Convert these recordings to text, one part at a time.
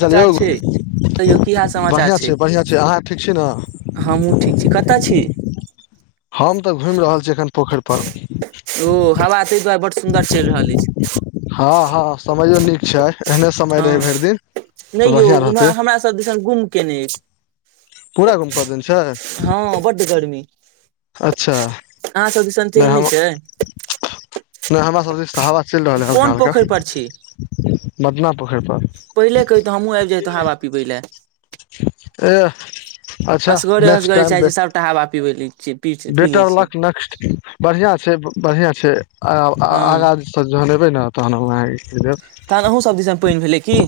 चल समाचार यौग छै तैयो की हाल समाचार बढ़िआँ छै छय बढ़िआँ छैर अहाँ ठीक छी न हमहुँ ठीक छी कतय छी हम तऽ घुइम रहल छी एखन पोखरि पर ओ हवा तहि दुआरे बड सुन्दर चलि रहल अछि हँ हँ समयो नीक छय एहने समय रहै हँ भरि दिन तऽ बढ़िआँ रहतै दि घुम केने पूरा गुम कऽ देने छै हँ बड्ड गर्मी अच्छा अहाँ सब दिशन न छै नय हमरा सब दीस तो हावा चइल रहल हल्का कोन पोखरि पर छी हल्का मदना पोखरि पर पहिले कहैतैऽ हमूँह आब जैतौ हावा पिबै लए एह अच्छा असगरे नेक्स्ट असगरे टाइम चाहै छी सबटा हवा पीबै लऽ बेटर लक नेक्स्ट बढ़िआ छय बढ़िआ छै हँ आगाँ तऽ जहन एबै ने तहन हम आहाँ के देब तहन अहूँ सब दिस पइन भेलै की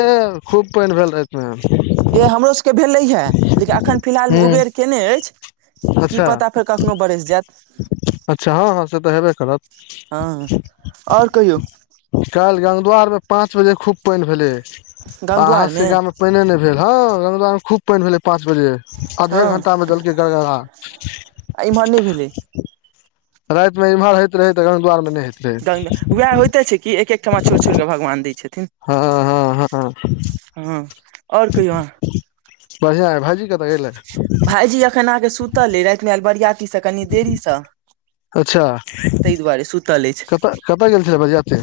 ए खूब पइन भेल राति में ए हमरो सभके भेलैए लेकिन एखन फिलहालमे उबेर कयने अछि की अच्छा पता फेर कखनो बरैस जायत अच्छा हँ हँ से तऽ हेबे करत हँ आओर कहियौ काल्हि गंगद्वार में पाँच बजे खूब पानि भेलै गंग अहाँ सब दुआरमे गाममे पानिए नय भेल हँ गंगदुआर खूब पानि भेलै पाँच बजे आधे हँ घंटा में देलकै गड़गड़ा आ इमहर नय भेलै राति में इम्हर होइत रहै तऽ गदआार मे नहि होइत रहे गङ्गा उएह होइते छै कि एक एक ठमा छोड़ि छोड़ कऽ भगवान दय छथिन हँ हँ हँ हँ ओर कहियौ आहा बढ़िआ है भाजी कतौ गेलेय भायईजी एखन आ के सुतले राति में आर बरियाती से कनि देरीसँ ताहि दुआरे सुतल अछि। कतऽ-कतऽ गेल छलै बरियाती?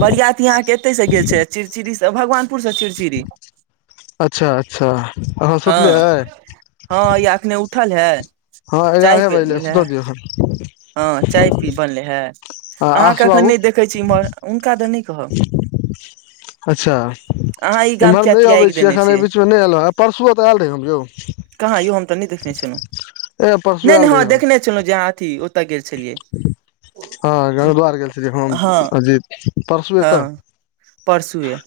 बरियात अहाँकेँ एतय से गेल छैय, चिड़चिड़सँ भगवानपुरसँ चिड़चिड़ी। अच्छा, अच्छा, आहा सुतले हँ हैं। हँ, या अखने उठल हैं। हँ, एगारहे बाज लै सुत्ता दियौ। हँ, चाय पी बनले हैं। आ अहाँकेँ आसू एखन बाबू नैय देखै छी एम्हर हुनका तऽ नहि कहब। अच्छा, अहाँ ई गाम एम्हर किया नहि अबै त्यागि छै देने एखन एहि छियै बीचमे नहि एलहु हँ परसुओ तऽ आयल रहै हम यौ। कहाँ यौ हम तऽ नहि देखने छलहुँ ए परसू नहि आयल नहि रही हँ, हम देखने छलहुँ जे अहाँ अथि ओतय गेल छलियै। हँ, गदआर गेल छलखिन, हँ अजिए-परसू तऽ। परसुये।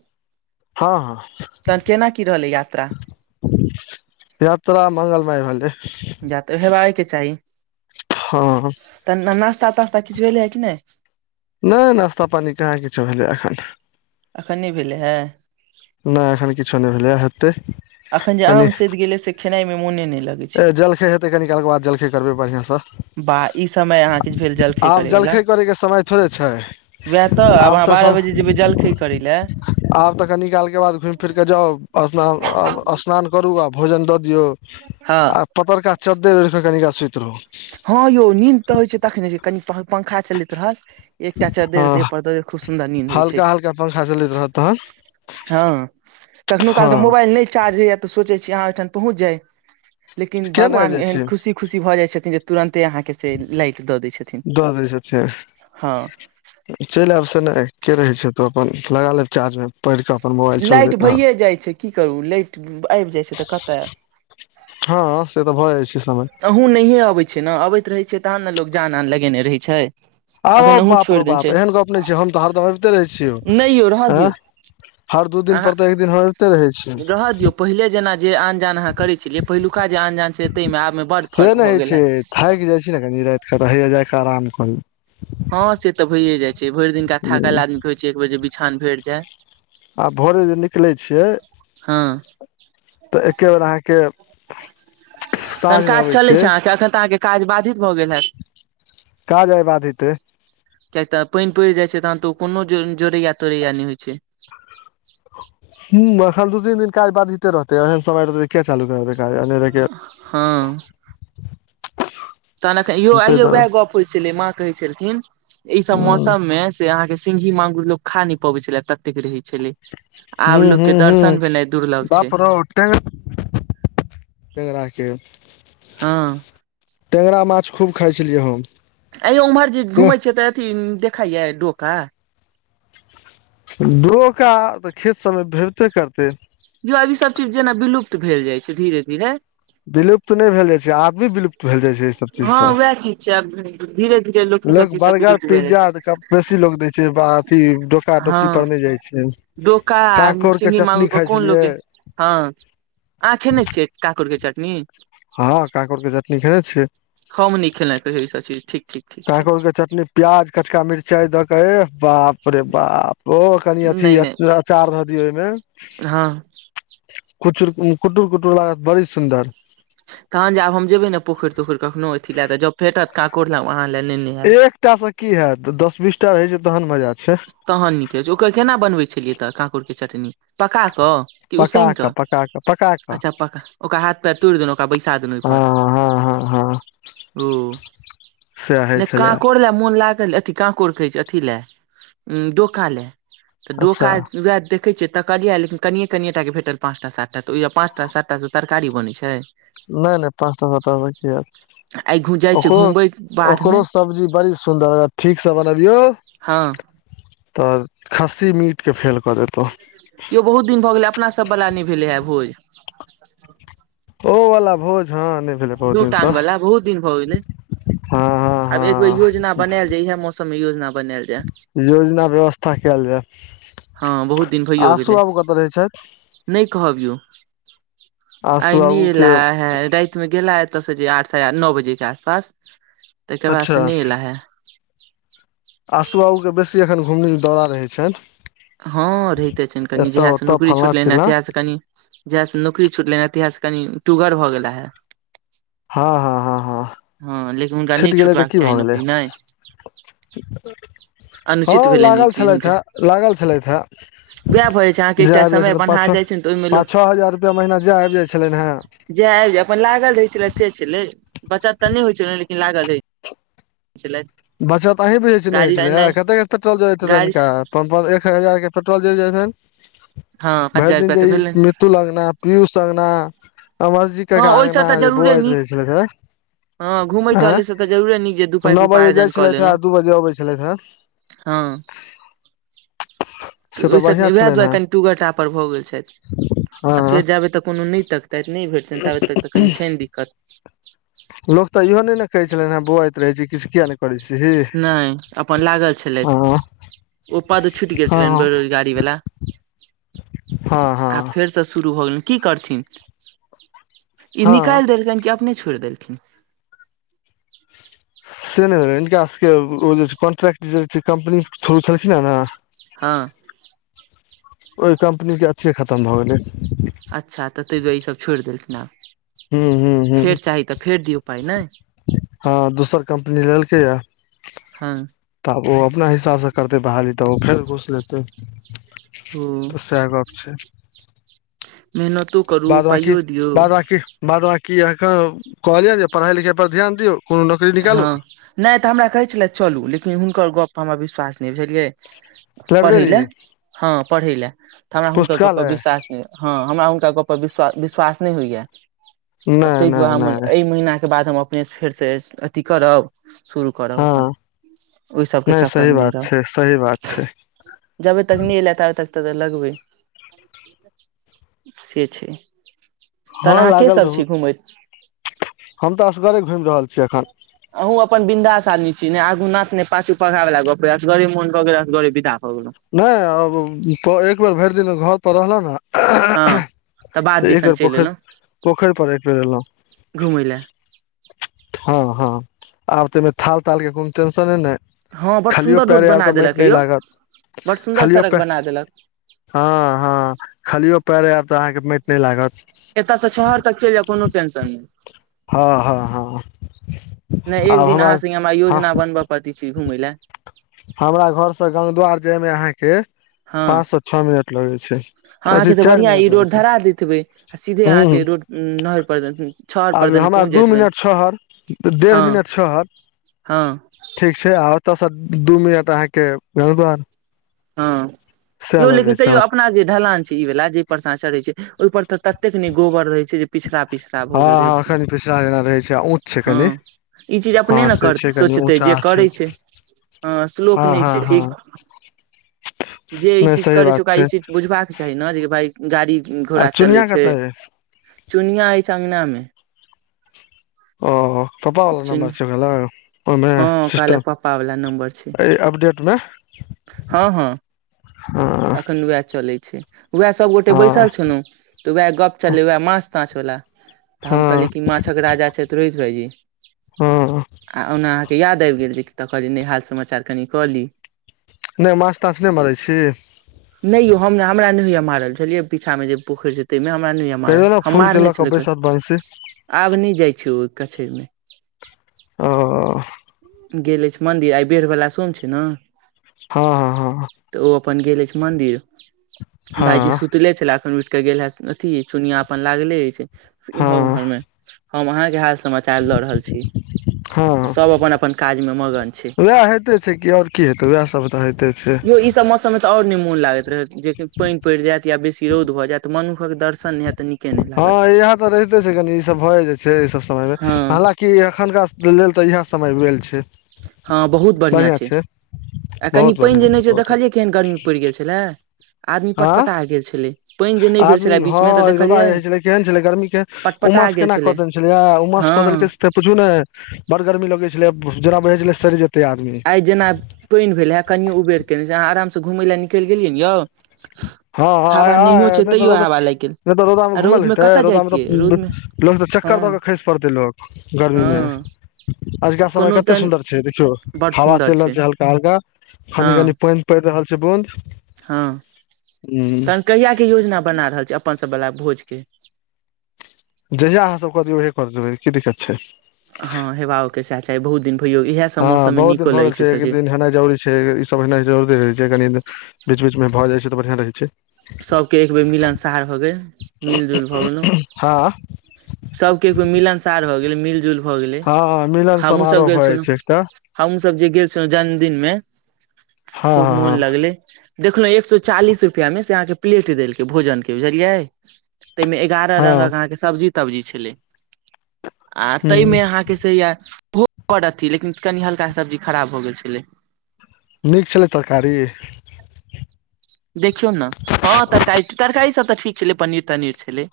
हँ, हँ। तऽ केना की रहलै यात्रा। यात्रा मंगल माय राहले। जा तऽ हेबाके चाही। हँ। तऽ नास्ता तास्ता किछु भेलै है कि नहि। नहि, नास्ता पानी कहाँ किछो भेलै एखन। एखन नहि भेलै हैं? नहि एखन किछु नहि भेलै, हेतय। एखन जे आम सैध गेले से खेनायमे मोने नहि। लगै छै ए जलखै हेतै कनि कालके बाद जलखै करबै बढ़ियासँ। बा, ई, समय अहाँ किछु भेल जलखै करय वला। जलखै करैके समय थोड़े छै उएह तऽ आब अहाँ बारह बजे जेबय जलखै करय लए। आब तऽ कनी कालके बाद घुमि फिरके जाउ अस्नान अस्नान करू आ भोजन दऽ दियौ हँ आ पतरका चद्दैर ओडि कऽ कनि काल सुति रहु। हँ, यौ नींद तऽ होइ छै, तखने जे कनि पंखा चलैत रहल। एकटा चद्दैर देह हँ पड़ दऽ दियऔ खूब सुन्दर नीन्द होइ छै। हल्का हल्का पंखा चलैत रहत तहन हँ, कखुनो कालके हँ मोबाइल नहि चार्ज रहैया। सोचै छी अहाँ ओठाम पहुंच जाय लेकिन किया नहि आबि भगवान जाइ एहन छी खुशी खुशी भऽ जाय छथिन तुरन्ते अहाँकेँ से लाइट दऽ दैय छथिन दऽ दै छथिन हँ। चलि आयब से नहि के रहै छै, तू अपन लगा ले चारजमे पैर। लाइट भइए जाइ छै की करू लैइट आबि जाइ छैय तऽ कतय हँ से त भऽ जाइ छै समय। अहूँ नहिये अबै छी न अबैत रहै छै, तहन ने लोक जान आन लगेने रहै छै। आरौ अखन अहूँ बाप रौ छोड़ि देने बाप छै एहन गप नहि छै, हम तऽ हरदम एइबते रहै नहि यौ रहऽ छियौ आँ। दियौ हर दू अहाँ दिनपर तँ एक दिन एइबते रहै रहऽ दियौ छै। पहिले जेना जे आन जान अहाँ करै छलियै। पहिलुका जे आन जान छै, तेमे आब। से नै होइ छै, थाकि जाइ छै, ने कनि रात कऽ तऽ होइ या कि आराम करी हँ से तऽ भइए जाय छै, भरि दिनका थाकल आदमी होइ छै, एक बेर जे बिछान भेट जाय। आ भोरे जे निकलै छियै। हँ तऽ एके बेर अहाँकेँ। तहन काज चलै छै, अहाँकेँ एखन तऽ अहाँकेँ काज बधित भऽ गेल हैत। [unintelligible] काज आए बाधित अय कियैक तऽ पाइन पड़ि जाइ छै तहन तऽ ओ कोनो जोड़ैया तोड़ैया नहि होइ छै हूँ एखन दू तीन दिन काज बाधिते रहतै एहन समय रहतै तऽ किया चालू करतै काज अनेरे के हँ तहन एखन यौ आइयो वएह हूं गप होइ छलै माँ कहै छलखिन एहि सब मौसम मे से आहाँ सिंही मांगुर लोक खा नाए पबै छले ततेक रहै छै छलै आब लोक हूं के हूं दर्शन भेनाए दुर्लभ छै [inaudible] हँ टेंगरा माछ खूब खाइ छलियै हम आए यौ उम्हर जे घुमै छियै तऽ अथी देखइया डोका डोका तऽ खेत सब मे भेटते करतै यौ ई सब चीज जेना विलुप्त भेल जाय छै धीरे धीरे विलुप्त नाए भेल जाइ छै आब विलुप्त भेल जाइ छै ई सब चीज हँ सँ वएह चीज छै आब धीरे धीरे लोक ई [unintelligible] सब लोग चीज सब बर्गर विलुप्त भेल जाइ पिज्जा छै। बेसी लोग दै छै अथी डोका डोकी हँ पर नहि जाइ छै डोका आ कांकोड़ के सिंही चटनी मंगुर पर खाइ कोन लोक छलियै ए हँ अहाँ खेने छियै कांकोर के चटनी हँ कांकोर के चटनी खेने छियै हम नहि खेलहुँ ई सब चिज ठीक ठीक ठीक ठीक कांकोर के चटनी प्याज कचका मरचाइ दऽ के एह बाप रे बाप ओ कनि अथी नहि नहि अचार दऽ दिय ओहि मे हँ खुचुर कुटूर कुटूर लागत बड़ी सुन्दर तहन जे आब हम जेबय ने पोखरि तोखरि कखनो अथी लए तऽ जब भेटत त कांकोर आब अहाँ लए नेने आयब एकटा से की हयत दस बीस टा रहै छै तहन मजा छै तहन नीक रहैत छै ओकर केना बनबैत छलियै कांकोर क चटनी पकााकऽ कि पका उसैन कऽ पका पका कऽ अच्छा पका ओकरा हाथ पे तोड़ देलौ ओकरा बैसा देन ओहि पर हँ हँ हँ हँ [unintelligible] ओ सएह होइ नहि छलैए कांकोर लै मोन लागल अथी कांकोड़ कहै छी अथी लए डोका लै तऽ अच्छा डोका उ देखै छियै तकलियै ऐ लेकिन कनिए कनिए टाके भेटल पाँचटा सातटा तऽहि पाँच टा सातटा से तरकारी बनैत छै नाए नाए पाँचटा सात की आइ घु हैत जाइ छै ओकरो घुमबै बाधमे ओकरो सब्जी बड़ी सुंदर ठीकसँ बनबियौ हँ तऽ खस्सी मीट के फेल कऽ देतहु यो बहुत दिन भऽ गेले अपना सब वाला नहि भेले हे भोज ओ वला भोज हँ नहि भेलै बहुत दू दिन से टांग वला बहुत दिन भऽ गेलय हँ हँ आब एक बेेर हँ योजना बनायल जाय इ है मौसम मे योजना बनायल जाय योजना व्यवस्था कयल जाय हँ बहुत दिन भैयो आसू गेलै बाबू कतऽ रहै छैथ नहि कहब यौ आसू आइ नहि बाबू के एला हे राति गेला एतयसँ जे आठ स नौ बजे के आसपास ताहिकर बाद अच्छा से नहि अयला है आसू आहूके बेसी एखन हुमीग दौरा रहै छनि हँ रहिते छनि कनि एतऽ जहियासँ ओतऽ नौकरी फल्लाँ छुटलनि ह चिल्लाँ तहियासँ कनि जहियासँ नौकरी छुटले हे तहियासँ कनि टुगर भऽ गेला हे हँ हँ हँ हँ हँ लेकिन हुनका नहि छुटि गेलै तऽ छुटबाक की चाही भऽ गेलै नौकरी नाए हँ अनुचित भेलनि ई लागल चीज छेलैथ हुनका ह लागल छेलैथ वएह भऽ जाइ छै अहाँके जाय एकटा आबि जाइ समय छलै पाच बन्हा छ जाइ छै ने तऽ ओहिमे लोक पाच छओ हजार रुपआ महीना जाय आबि जाइ छलै हे जे आबि जाय अपन लागल रहे छले से छलै बचत तऽ नहि होइ छल लेकिन लागल रहै छेलैथ बचत अहीं भुझै नेइ छलै कते के पेट्रोल जरैत हेतैन‌ गाड़ी इनका पम्प पर एक हजार के पेट्रोल जरि जाय हनि हँ पाँच भरि हजार दिन रुपआ जे तऽ भेलै ई अतुल अंगगना पीयूष अगना अमरजी हँ काका ओहिसँ अंगगना तऽ जे जरूरे बोआइत नीक रहै छल हँ घुमै टहलै से त जरुरे नीक जे दू पाई के नओ बजे जाइ उपार्जन कऽ छलथि हे लेलहुँ दू बजे अबै छलथि हे हँ तऽ से बढ़िआँ ओहि उएह छलनि हेँ दुआ‌कनि टुगर टापर भऽ गेल छथि आ फेर हँ जेबै तऽ कोनो नहि तकतैथ नहि भेटतनि ताबे तक तऽ कनि छनि दिक्कत लोक तऽ इहो नहि ने कहै छलनि हे बौआइत रहे छै किछु किया नहि करै छै ही नहि अपन लागल छलथि ओ पाद छुटी गेल छलनि हँ बेरोजगाड़ी वाला हँ आब हँ फेरसँ शुरू हो गेल की करथिन ई हँ निकैल देलकैन कि अपने छोड़ि देलखिन से नहि भेल हिनका सबके ओ जे कॉन्ट्रैक्ट जे होइछै कम्पनी के थ्रू छलखिन ह ने हँ ओहि कम्पनी के अथिये खतम भऽ गेलै अच्छा तऽ ताहि दुआरे ईसभ छोड़ि देलखिन आँ हूँ हूँ फेर हूँ चाही तऽ फेर दियौ पाइ नहि हँ दोसर कम्पनी लेलकैए हँ तब आब ओ अपना हिसाबसँ करतै बहाली तऽ ओ फेर घुस लेतै ओ तऽ सएह गप छै मेहनतो करू बाद बकी पाइयो दियौ बाद बकी बाद बकी अहाँके कहलियनि जे पढ़ाई लिखाई पर ध्यान दियऔ हँ नहि तऽ हमरा कहै छलै चलू लेकिन हुनकर गपपर हमरा विश्वास नहि बुझलियै पढ़ै लाइब्रेरी लए हँ पढ़ै लए तऽ हमरा हुनकर गप्प पुस्तकालय विश्वास हँ हमरा हुनका गपर विश्व विश्वास नहि होइए तऽ नहि ताहि दुआरे नहि हम नहि एहि महीनाके बाद हम अपनेसँ फेरसँ अथी करब शुरू कर ओ हँ अपन ओहि सबके चक्कर सही मे नहि बात छै सही बात रह छै जाबे तक नहि एलेताब तक तऽ लगबै से छै तहन हँ अहाँ लागल केसभ रहू छी घूमैत हम तऽ असगरे घुमि रहल छीयै एखन अहूँ अपन ब बिंन्दाास आदमी छी ने आगूनाथ ने पाछू पघा वला गप्प वसगरे मोन‌भ गेल‌ असगरे विदा भ गेलो नहि अब एक बेर भरि दिन घर पर रहलो ने हँ बाद तऽ एक दिसन बेर चलि पोखरि एलहुँ पोखरि पर एक बेर एलहुँ घुमय लए हँ हँ आब तऽमे थाल ताल के कोनो टेंशन ने हँ बड खालियो सुन्दर रोड पेरे आब बना तऽ माट देलक ह नहि यौ लागत बड सुन्दर खालियो सड़क प बना देलक हँ हँ खालियो पैर आयब तऽ अहाँके मैट नहि लागत एतय से छहर तक चलि जाय कोनो टेंशन नहि हँ हँ हँ नहि एक दिन अहाँ सङ्गे हमरा हँ योजना बनबय पड़तै छैय घुमय लए। हमरा घरसे गंगद्वार जायमे अहाँके पाँच हँ सँ छओ मिनट लगै छै अथी अहाँके तऽ चारि बढ़िआं ई मिनट लगै रोड छै धरा दैत हेबै आ सीधे हूँ हूँ अहाँके रोड [unintelligible] आब हमरा दू मिनट शहर डेढ़ हँ मिनट हँ छैय आ ओत स दू मिनट अहाँके [unintelligible] हँ सएह यौ लेकिन लगै छै तैयो अपना जे ढलान छैय ई वला जाहि परसँ चढ़ै छैय ओहि पर तऽ ततेक नहि गोबर रहै छैय जे पिछड़ा पिछड़ा हँ भऽ गेल रहै हँ छै एखनि पिछलाह जेना रहै छैय आ ऊँच छैय कनि हँ ई चीज हँ अपने ने से कर छैय कनि सोचतै जे ऊँचाह करै छैय। [inaudible] छै हँ स्लोप नहि छैय ठीक। जे ई नहि चीज सही करै छैय बात ओकरा ई छै चीज बुझबाक चाही ने जे भाय गाड़ी आ घोड़ा चलै चुनिया छैय। कतऽ यै चुनिया अछि अगना मे। ओ पपावला चुन नम्बर छभेलो ओहिमे हँ कहलक सिस्टम पप्पा वाला नम्बर छै अ अपडेटमे। हँ हँ एखन वैह चलैत छैय। वैह सभगोटे हँ बैसल छलहुँ तऽ वैह गप चललै वैह माछ ताछ वला। तऽ हम हँ कहलियै कि माछक राजा छैय तऽ रोहित भायजी। हँ आ ओना अहाँके याद आबि गेल जे तऽ कहलियै नहि हाल समाचार कनि कऽ ली। नहि माछ ताछ नहि मारैत छी। नहि यौ हम नै हमरा नै होईया मारल छलियै पीछा मे जे पोखरि छैय तहिमे हमरा नहि हो मारल कहियो ने हम फूल के मारने लऽ कऽ छलै एक बैसत बंसी बेर आब नहि जाइ छी ओहि कछैरमे। ओ गेल अछि मंन्दिर आइ बेर वला सोम छैय ने। हँ हँ हँहँ तऽ ओ अपन गेले छैथ मंदिर भाईजी हँ सुतले छला एखन उठि के गेल ह अथी चुनिया अपन लागले अछि इम्हर हँ हँ उम्हरमे हम अहा के हाल सम चार ल रहल छी तऽ हँ सभ अपन अपन काजमे मगन छैय। ते छैय कि आओरी की हेतै वैह सब तऽ हे यौ ई सब मौसममे तऽ और नहि मोन लागैत रहे जे पानि पड़ि जायत या बेसी रौद भऽ जायत मनुषक दर्शन नहि हैत त नीके नहि लागत हँ इह तऽ रहिते छैय कनी ई सब भए जा छैय ई सब समयमे हँ हलाकि एखनका लेल तऽ इएह समय भेल छैय। हँ बहुत बढ़िया छैय आ कनि बहुत पानि बढ़िआँ जे छै नहि छैय बहुत देखलियै केहन गर्मी पड़ि गेल छलै। आदमी आँ पटपटा गेल पानि जे नहि भेल आदमी छलए हँ बीचमे तऽ रौदा देखलियै छलै केहन छलै गर्मी के पटपटा उमस गेल केना कऽ देने छलै उमस हँ कऽ देलकै पुछू ने बड़ गर्मी लगै छलै जेना बझै छलै सड़ि जेतै आदमी। आइ जेना पानि भेलया है कनियो उबेर केने अहाँ आरामसँ घुमै लै निकल गेलियै ने यौ। हँ हँ हवा नहियो आ आ छै तऽ तैयो रौदा हवा नहि लागि गेल तऽ रौदामे आ रौद घूमल मे हेतै कतऽ रौदा में जैतियै रौद तऽ मे लोक तऽ हँ चक्कर दऽ कऽ खसि पड़तै लोक गर्मीमे। हँ आजुका समय कोनो कते तहन सुन्दर छैय देखियौ बड़ हवा सुन्दर चलि रहल छै छैय हल्का हल्का हँ कनि कनी पानि पड़ि रहल छैय बुंद। हँ तहन कहियाके योजना बना रहल छी अपनसभवला भोजके? जहिया अहाँसभ क दियौै ओहे कर देबै की दिक्कत छैय। हँ हेवाओके सह चायी बहुत दिन भयओ इएहसभ मौसम में नीको लगैत छै सचीज जरी छय सब एना जरुरी रहए छै कनि बीच बीच में भए जाय छै तऽ बढ़िया रहे छै सबके एक बेर मिलनसार भऽ गेल मिल जुल भऽ गेलहुँ हँ सबके एगो मिलनसार भ गेलै मिलजुल भऽ गेलै हँ मिलन हमहू सभ समारोह गेल भऽ जाइ छलहुँ छै एकटा हम सब जे गेल छलहुँ जन्मदिन मेँ हँ खूब मोन हँ हँ लगले देखलहुँ एक सौ चालीस रुपआ मे से अहाँ के प्लेट देलक भोजन के बुझलियै ताहि मे एगारह हँ रंगक अहाँके सब्जी तब्जी छलय आ ताहि ह मे अहाँके से य ओहो कर अथि लेकिन कनि हल्का सब्जी खराब हो गेल छलै नीक छलय तरकारी देखियौ ने हँ तरकारी तरकारी सब तऽ ठीक छलय पनीर तनीर छलै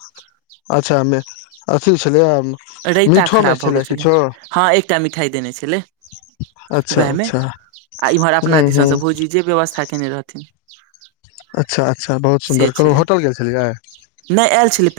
अच्छा में अथी छलैया रायता खराब भऽ गेल छलय हँ एकटा मिठाई देने छलै अच्छा वहै में अच्छा आ इम्हर अपना ह ह दिसनसँ भौजी जे व्यवस्था केने रहथिन अच्छा अच्छा बहुत सुन्दर कहलहुँ होटल गेल छलियै नय आयल छलै